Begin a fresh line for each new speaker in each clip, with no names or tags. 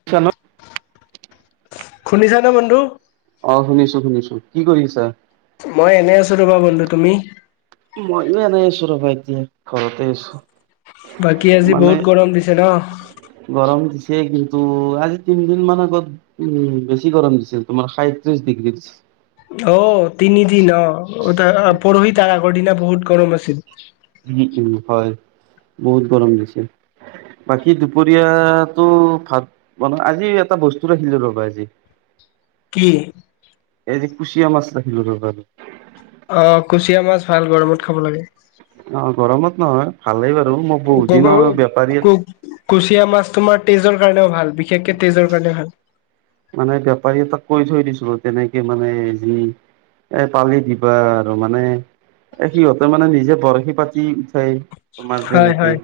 [unintelligible]
শুনিছা নে বন্ধু?
অ', শুনিছো শুনিছো কি কৰি আছা?
মই এনেই আছো ৰবা বন্ধু তুমি?
মইো এনোই আছো ৰবা, এতিয়া ঘৰতে আছো
বাকী আজি
মানে
বহুত গৰম দিছে ন
গৰম দিছে কিন্তু, আজি তিনিদিন মানে গ উম, বেছি গৰম দিছিল তোমাৰ সাইত্ৰিশ ডিগ্ৰীৰ
অ, তিনিদিন অ পৰহি তাৰ আগৰ দিনা বহুত গৰম আছিল
উম, উম, হয় বহুত গৰম দিছে বাকী, দুপৰীয়াাতটো ভাত বন আজি এটা বস্তু ৰাখিলো ৰ'বা আজি [unintelligible]
কি?
এই যে কুচিয়া মাছ ৰাখিলো ৰবা
অ, কুচিয়া মাছ ভাল গৰমত খাব লাগে
অ', ৰমত নহয়, ভালেই বাৰু মই বহুত
গগ
দিনৰ বেপাৰী
কু- কুচিয়া মাছ তোমাৰ তেজৰ কাৰণেও ভাল, বিশেষকে তেজৰ কাৰণেও ভাল
মানে, বেপাৰী এটাক কৈ থৈ দিছো তেনেকে মানে যি এ পালি দিবা আৰু মানে এ সিহঁতে মানে নিজে বৰশী পাতি উঠাই তোমাৰ
হয়
যেনেকি
হয়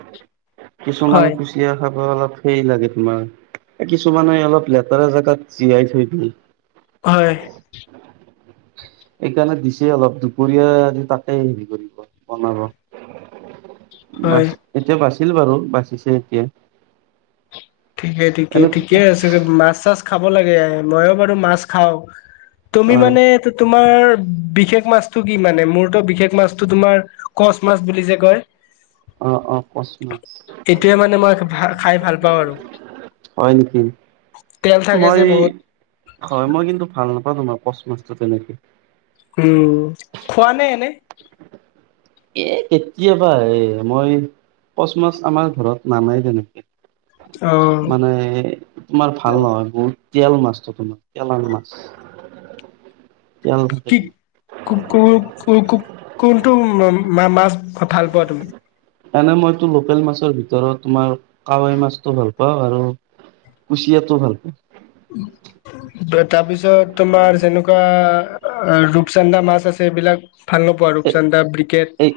কিছুমান
হয়
জিয় খাব অলপ সেই লাগে তোমাৰ কিছুমানে অলপ লেতেৰা জেগাত জিয়াই থৈ দিয়ে
হয়।
সেইকাৰণে দিছে অলপ দুপৰীয়া আ তাাকেই হেৰি কৰিব বনাব বাছ
হয়
এতিয়া বাচিল বাৰু, বাচিছে এতিয়া
ঠিকেই, ঠিকে,
এনে
ঠিকে, আছে মাছ চাছ খাব লাগে মইো বাৰু মাছ খাও তুমি
হয়
মান, তোমাৰ বিশেষ মাছটো কি মানে, মূৰত বিশেষ মাছটো তোমাৰ কচ মাছ বুলি যে কয়
অ', অ, অ, কচ মাছ
এইটোৱে মানে মই ভ খাই ভাল পাওঁ আৰু
হয়, নেকি
তেল থাকে যে
মই
বহুত
হয়, মই কিন্তু ভাল নাপাওঁ তোমাৰ পচ মাছটো তেনেকে
উম, খোৱা নে এনে
এ কেতিয়াবা, এ মই কচ মাছ আমাৰ ঘৰত নানাই তেনেকে
অ
মানে তোমাৰ ভাল নহয়, বহুত তেল মাছটো তোমাৰ তেলৰ মাছ তেল
কি
তোমাৰ
কো, কো, কো, কোনটো মাছ ভাল পোৱা তুমি?
এনে মইতো লোকেল মাছৰ ভিতৰত তোমাৰ কাৱাই মাছটো ভাল পাওঁ আৰু। কুচিয়াতো ভাল পাওঁ। [inaudible]
তাৰপিছত তোমাৰ যেনেকুৱা ৰূপচান্দা মাছ আছে এইবিলাক। ভাল নো পোৱাওঁ আৰু
এ
ৰূপচান্দা বি্কেট।
এই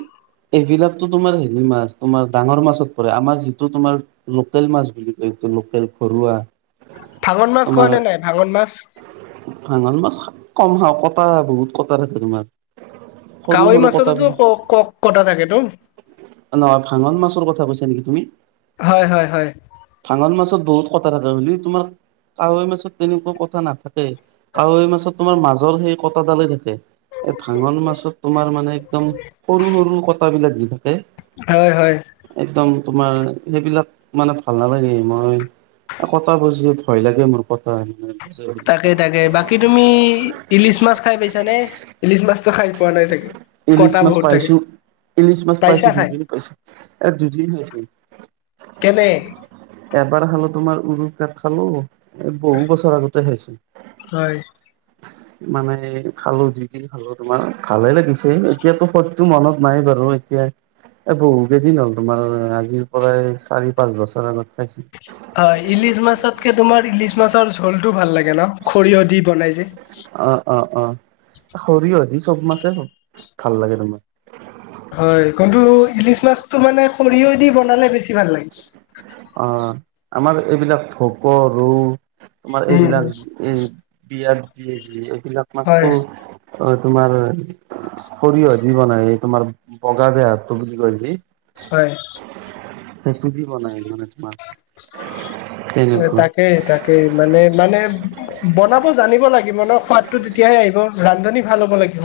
এইবিলাকতো তোমাৰ হেৰি মাছ, তোমাৰ ডাঙৰ মাছত পৰে আমাৰ যিটো তোমাৰ। লোকেল মাছ বুলি, কয় তো লোকেল ঘৰুৱা।
ভাঙন মাছ খোৱা
তোমাৰ
নে নাই ভাঙন মাছ?
ভাঙন মাছ কম খাওঁ, কটা বহুত কটা আ, তোমাৰ। সৰু
কাৱৈ
সৰু কটা
মাছততো
বুলি
ক, ক কটা থাকেটো।
নহয়, ভাঙন মাছৰ কথা কৈছা নেকি তুমি।
হয় হয় হয়
ভাঙন মাছত বহুত কথা থাকে বুলি তোমাৰ। কাৱৈ মাছত তেনেকুৱা কটা নাথাকেই কাৱৈ মাছত তোমাৰ মাজৰ সেই কটাডালেই থাকে। এ, ভাঙন মাছত তোমাৰ মানে একদম সৰু সৰু কটা বিলাক দি থাকে।
হয় হয়।
একদম তোমাৰ সেইবিলাক মানে ভাল নালাগে মই। কটা বজি ভয় লাগে মোৰ কটা
তাকে তাকে বাকী তুমি ইলিচ মাছ খাই পাইছা নে? ইলিচ মাছতো খাই পোৱা নাই চাগে।
ইলিছ
কটা
মাছ
বহুত থাকে
পাইছো ইলিছ মাছ পাইছো
পাইছা খাই
দুদিন পাইছো এ দুদিন পাইছো।
কেনে?
এবাৰ খালো তোমাৰ উৰু ক খালো এ বহু বছৰ আগতে খাইছো।
হয়।
মানে খালো যই কিনি খালো তোমাৰ ভালে লাগিছে এতিয়াতো সত। সটো মনত নাই বাৰু এতিয়া। এ, বহুকেইদিন হ'ল তোমাৰ আজিৰ পৰাই চাৰি পাঁচ বছৰ আগত খাইছো।
হয়, ইলিচ মাছতকে তোমাৰ ইলিচ মাছৰ জোলটো ভাল লাগে ন, সৰিয়হ দি বনাই যে।
অ, অ, অ, সৰিয়হ দি চব মাছে ভাল লাগে তোমাৰ।
হয়,, কন্তু ইলিছ মাছটো মানে সৰিয়হ দি বনালে বেছি ভাল লাগে।
অ, আমাৰ এইবিলাক ভোক ৰৌ তোমাৰ
উম
এইবিলাক। উম, বিয়াত যি যি এইবিলাক
হয়।
মাছটো অ, তোমাৰ সৰিয়হ দি বনাই এই তোমাৰ বগা বেয়া হটো বুলি কয় যে
হয়।
সেইটো দি বনাই মানে তোমাৰ
এ,
তেনেকুৱা
তাকেই তাকেই মানে মানে বনাব জানিব লাগ লাগিব ন সোৱাদটো তেতিয়াহে আহিব ৰান্ধনী ভাল হ'ব লাগিব।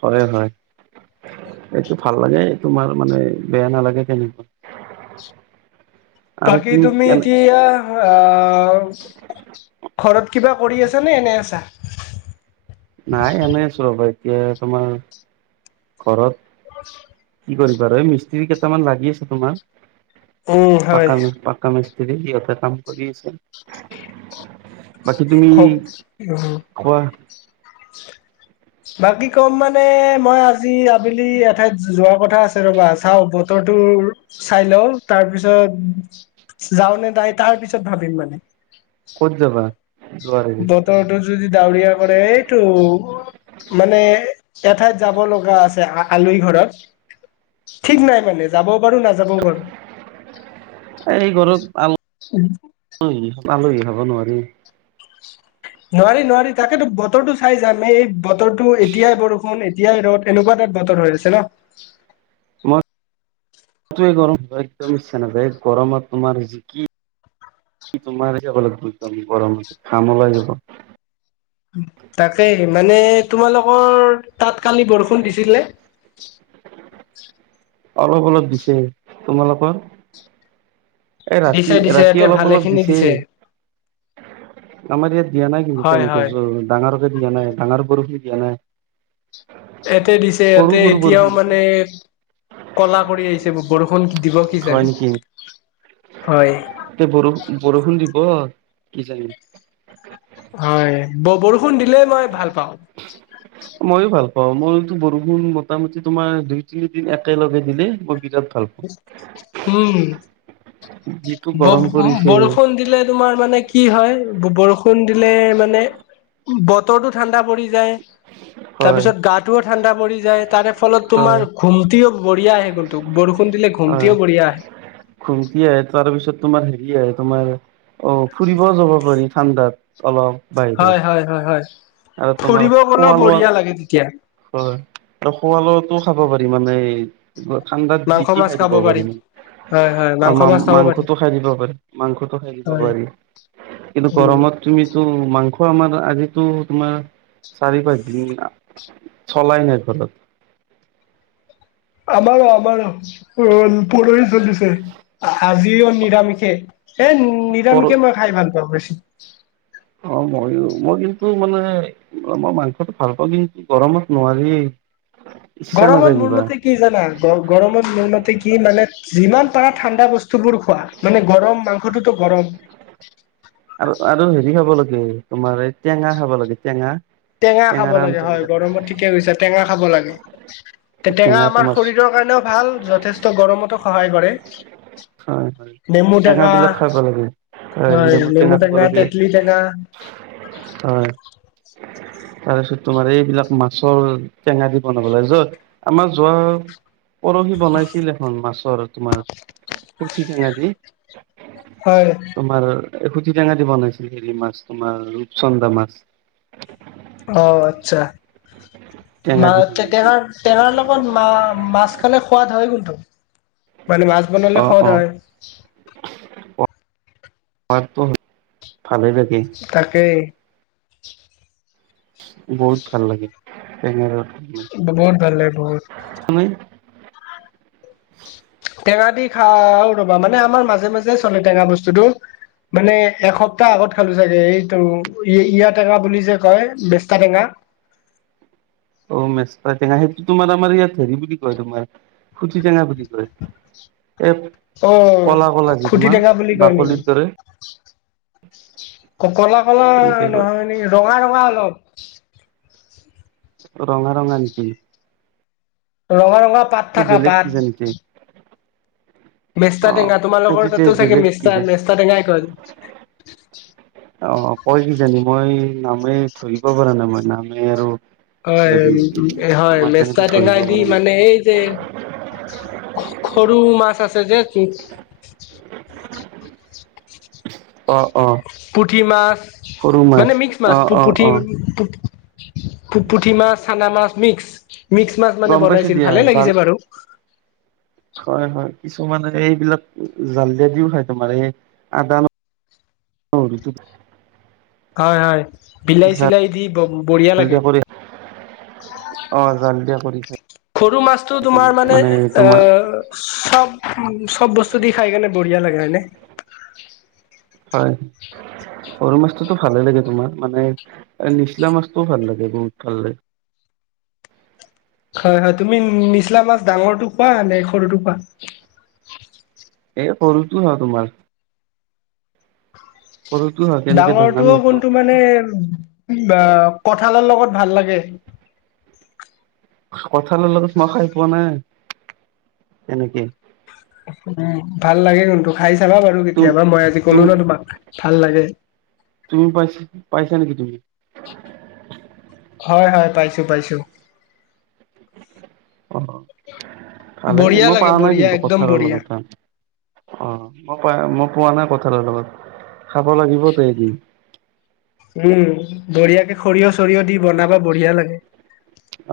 হয় হয়। এইটো ভাল লাগে তোমাৰ মানে বেয়া নালাগে কেনেকুৱা। [inaudible]
বাকি তুমি এতিয়া। আহ', ঘৰত কিবা কৰি আছা নে এনে আছা?
নাই এনেই আছো ৰ'বা এতিয়া তোমাৰ। ঘৰত।
[inaudible]
কি কৰিবা আৰু এই মিস্ত্ৰী কেইটামান লাগি আছে তোমাৰ
উম হয়।
পকা কা, মিস্ত্ৰী সিহঁতে কাম কৰি আছে। বাকী তুমি
কওক উম।
কোৱা?
বাকী কম মানে, মই আজি আবেলি এঠাইত যোৱা কথা আছে ৰ'বা চাও ব বতৰটো চাই লওঁ তাৰপিছত যাওঁ নে তাই তাৰ পিছত ভাবিম মানে।
ক'ত যাবা? যোৱাৰ
বতৰটো যদি ডাৱৰীয়া কৰে এইটো মানে এঠাইত যাব লগা আছে আলহী ঘৰত। ঠিক নাই মানে যাবও পাৰো নাযা
এই ঘৰত আল অ' আলহী খাব নোৱাৰি।
নোৱাৰি নোৱাৰি তাকেতো বতৰটো চাই যাম এই এই বতৰটো এতিয়াই বৰষুণ এতিয়াই ৰ'দ এনেকুৱা তাত বতৰ হৈ আছে ন।
মই [unintelligible] একদম ইচ্ছা নাযায় গৰমত তোমাৰ যে কি কি তোমাৰ যাব গৰমতে ঘাম ওলাই যাব।
তাকে মানে তোমালোকৰ তাত কালি বৰষুণ দিছিল নে?
অলপ অলপ দিছে তোমালোকৰ? এ ৰাতি
দিছে দিছে
ৰাতি
ইয়াতে
অলপ
ভালে
অলপ
খিনি
দিছে। আমাৰ ইয়াত দিয়া নাই কিন্তু
হয়
তেনেকে
হয়
জ ডাঙৰকে দিয়া নাই ডাঙৰ বৰষুন দিয়া নাই।
ইয়াতে দিছে
সৰু
ইয়াতে
সৰু
এতিয়াও
বৰষুণ দিছে
মানে কলা কৰি আহিছে বৰষুণ দিব কি
হয়
জানি হয়
বৰ-বৰষুণ দিব কি জানি।
হয়, ব-বৰষুণ দিলে মই ভাল পাওঁ।
মইো ভাল পাও মইতো বৰষুণ মোটামুটি তোমাৰ দুই তিনিদিন একেলগে দিলে মই বিৰাট ভাল পাওঁ।
উম,
যিটো গৰম পৰিছে
ব-বৰষূণ দিলে তোমাৰ মানে কি হয় ব-বৰষুণ দিলে মানে বতৰটো ঠাণ্ডা পৰি যায়
হয়
তাৰপিছত গাটোও ঠাণ্ডা পৰি যায় তাৰে ফলত
হয়
তোমাৰ ঘুমটিও বঢ়িয়া আহে কিন্তু বৰষুণ দিলে
হয়
ঘুমটিও বঢ়িয়া আহে।
ঘুমটি আহে তাৰপিছত তোমাৰ হেৰি আহে তোমাৰ অ, ফুৰিব যাব পাৰি ঠাণ্ডাত অলপ। বাহিৰত
হয় হয় হয় হয়
আৰু তোমাৰ
ফুৰিব গলেও
খোৱা লোৱা
বঢ়িয়া লাগে তেতিয়া।
হয় আৰু শোৱালোৱাটো খাব পাৰি মানে ঠাণ্ডাত যি
মাংস
টি
মাছ
খাই দিব
খাব পাৰি
পাৰিম।
হয় হয়
অ,
মাংস
মা
মাছ খাব পাৰি
মাংসটো খাই দিব পাৰি মাংসটো খাই দিব
হয়
পাৰি কিন্তু
উম
গৰমত, তুমিতো মাংস আমাৰ আজিতো তোমাৰ চাৰি পাঁচ দিন চলাই নাই ঘৰত।
আমাৰো আমাৰো পুৰহি চলিছে আজিও নিৰামিষে। এ
পৰ
নিৰামিষে মই খাই ভাল পাওঁ বেছি।
অ, মইয়ো মই কিন্তু মানে মই মাংসটো ভাল পাওঁ কিন্তু গৰমত নোৱাৰি। [inaudible]
গৰমত মোৰ
কিবা
মতে কি জানা? গ-গৰমত মোৰ মতে কি মানে যিমান পাৰা ঠাণ্ডা বস্তু বোৰ খোৱা মানে গৰম মাংসটোতো গৰম,
আৰু আৰু হেৰি খাব লাগে তোমাৰ এই টেঙা খাব লাগে টেঙা।
টেঙা খাব
টেঙাৰ
লাগে হয়,
আঞ্জাবিলাক
গৰমত ঠিকে গৈছে টেঙা খাব লাগে। টে-টেঙা
টেঙা
আমাৰ
তোমাৰ
শৰীৰৰ কাৰণেও ভাল যথেষ্ট গৰমতো সহায় কৰে।
হয় হয়
নেমু টেঙা।
বিলাক খাব লাগে
হয়, নেমু টেঙা তেতলি টেঙা।
হয়, তাৰ পিছত তোমাৰ এইবিলাক মাছৰ টেঙা দি বনাব লাগে যত আমাৰ যোৱা পৰহি বনাইছিল এখন মাছৰ তোমাৰ কৰ্ঠি ঠেঙা দি।
হয়,
তোমাৰ [inaudible] টেঙা দি বনাইছিল হেৰি মাছ তোমাৰ ৰূপচন্দা মাছ।
অ, আচ্ছআ,
টেঙা দি
[inaudible]
বনাইছিল
তেটৰাৰ লগত মা মাছ খে সোৱাদ হয় কিন্তু। মানে মাছ বনালে সোৱজ হয়।
পাত ভালেই থাকে।
তাকেই
বহুত ভাল লাগে বেঙ
বহুত ভাল ল বহুত।
হয়।
টেঙা দি খাও ৰবা মানে আমাৰ মাজে মাজে চলে টেঙা বস্তুটো মানে এসপ্তাহ আগত খালো চাগে এইটো ইয়া টেঙা বুলি যে কয় বেস্তা টেঙা।
অ' মেচা টেঙা সেইটো তোমাৰ আমাৰ ইয়াত হেৰি বুলি কয় তোমাৰ খুটি টেঙা বুলি কয়। এই
অ'
কলা কলা যি তোমাৰ
খুটিটেঙা বুলি কয় নেকি।
বাকলিৰ দৰে
কলা কলা
এনেকে কয়
নহয় নেকি ৰঙা ৰঙা অলপ।
ৰঙা ৰঙা নেকি।
ৰঙা ৰঙা পাত
টো
থাকা
বেলেগ
পাত
কিছে নেকি? অ
মেষ্টা টেঙা তোমালোকৰ
সেইটোতে
তাতো চাগে
বেলেগ
মেষ্টা
কিজানি
মেষ্টা টেঙাই কয়।
অ' কই কি জানি মই নামে ধৰিব পৰা নাই মই নামে আৰু
হয়,
হেৰি
উ, হয়
তোমাৰ তেনেকে
মেচা টেঙা
ধৰিব
দি
পৰা নাই
মানে এই যে সৰু মাছ আছে যেহেতু
অ', অ'
পুঠি মাছ
সৰু
মানে মিক্স মাছ
অ অ
পুঠি
অ
পুঠি মাছ চানা মাছ মিক্স মিক্স মাছ মানে
গম পাইছো
বনাইছিল
দিয়া
ভালে
জাল
লাগিছে বাৰু।
হয়, হয় কিছুমানে এইবিলাক জাল দিয়া দিও হয় তোমাৰ এই আদা [unintelligible]
হয় হয় বিলাহী
জাল
চিলাই দি ব বঢ়িয়া লাগে।
দিয়া কৰি অ জাল দিয়া কৰি খাই
সৰু মাছটো তোমাৰ মানে এ চব চব বস্তু দি খাই কেনে বঢ়িয়া লাগে হয়নে।
হয়। সৰু মাছটোতো ভালে লাগে তোমাৰ মানে নিচলা মাছটোও ভাল লাগে বহুত ভাল লাগে।
হয়, হয়। তুমি নিচলা মাছ ডাঙৰটো খোৱা নে সৰুটো খোৱা?
এই সৰুটোৱা তোমাৰ। সৰুটো খাওঁ তেনেকে ডাঙৰ
ডাঙৰটোও
নাখাওঁ
কোনটো মানে কঁঠালৰ লগত ভাল লাগে।
কঁঠালৰ লগত মই খাই পোৱা নাই এনেকে।
উম, ভাল লাগে কিন্তু খাই চাবা বাৰু
তুম
কেতিয়াবা মই আজি
তুম
ক'লো ন তোমাক ভাল লাগে।
তুমি পাইছ পাইছা নেকি তুমি?
হয় হয় পাইছো পাইছো।
অ' ভালে যে
বঢ়িয়া
মই
লাগে
পোৱা নাই
বঢ়িয়া
কিন্তু
একদম
কঁঠালৰ
বঢ়িয়া
লগত খায়। অ' মই পাই মই পোৱা নাই কঁঠালৰ লগত। খাব লাগিব দে এদিন।
উম বঢ়িয়াকে সৰিয়হ চৰিয়হ দি বনাবা বঢ়িয়া লাগে।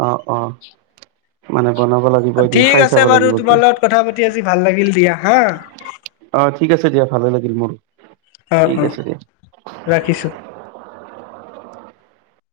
অ', অ' মানে বনাব লাগিব। এদিন
ঠিক
খাই
আছে
চাব
বাৰু
লাগিব কি
তোমাৰ লগত কথা পাতি আজি ভাল লাগিল দিয়া হা।
অ' ঠিক আছে দিয়া ভালে লাগিল মোৰ।
অ', অ' ৰাখিছো।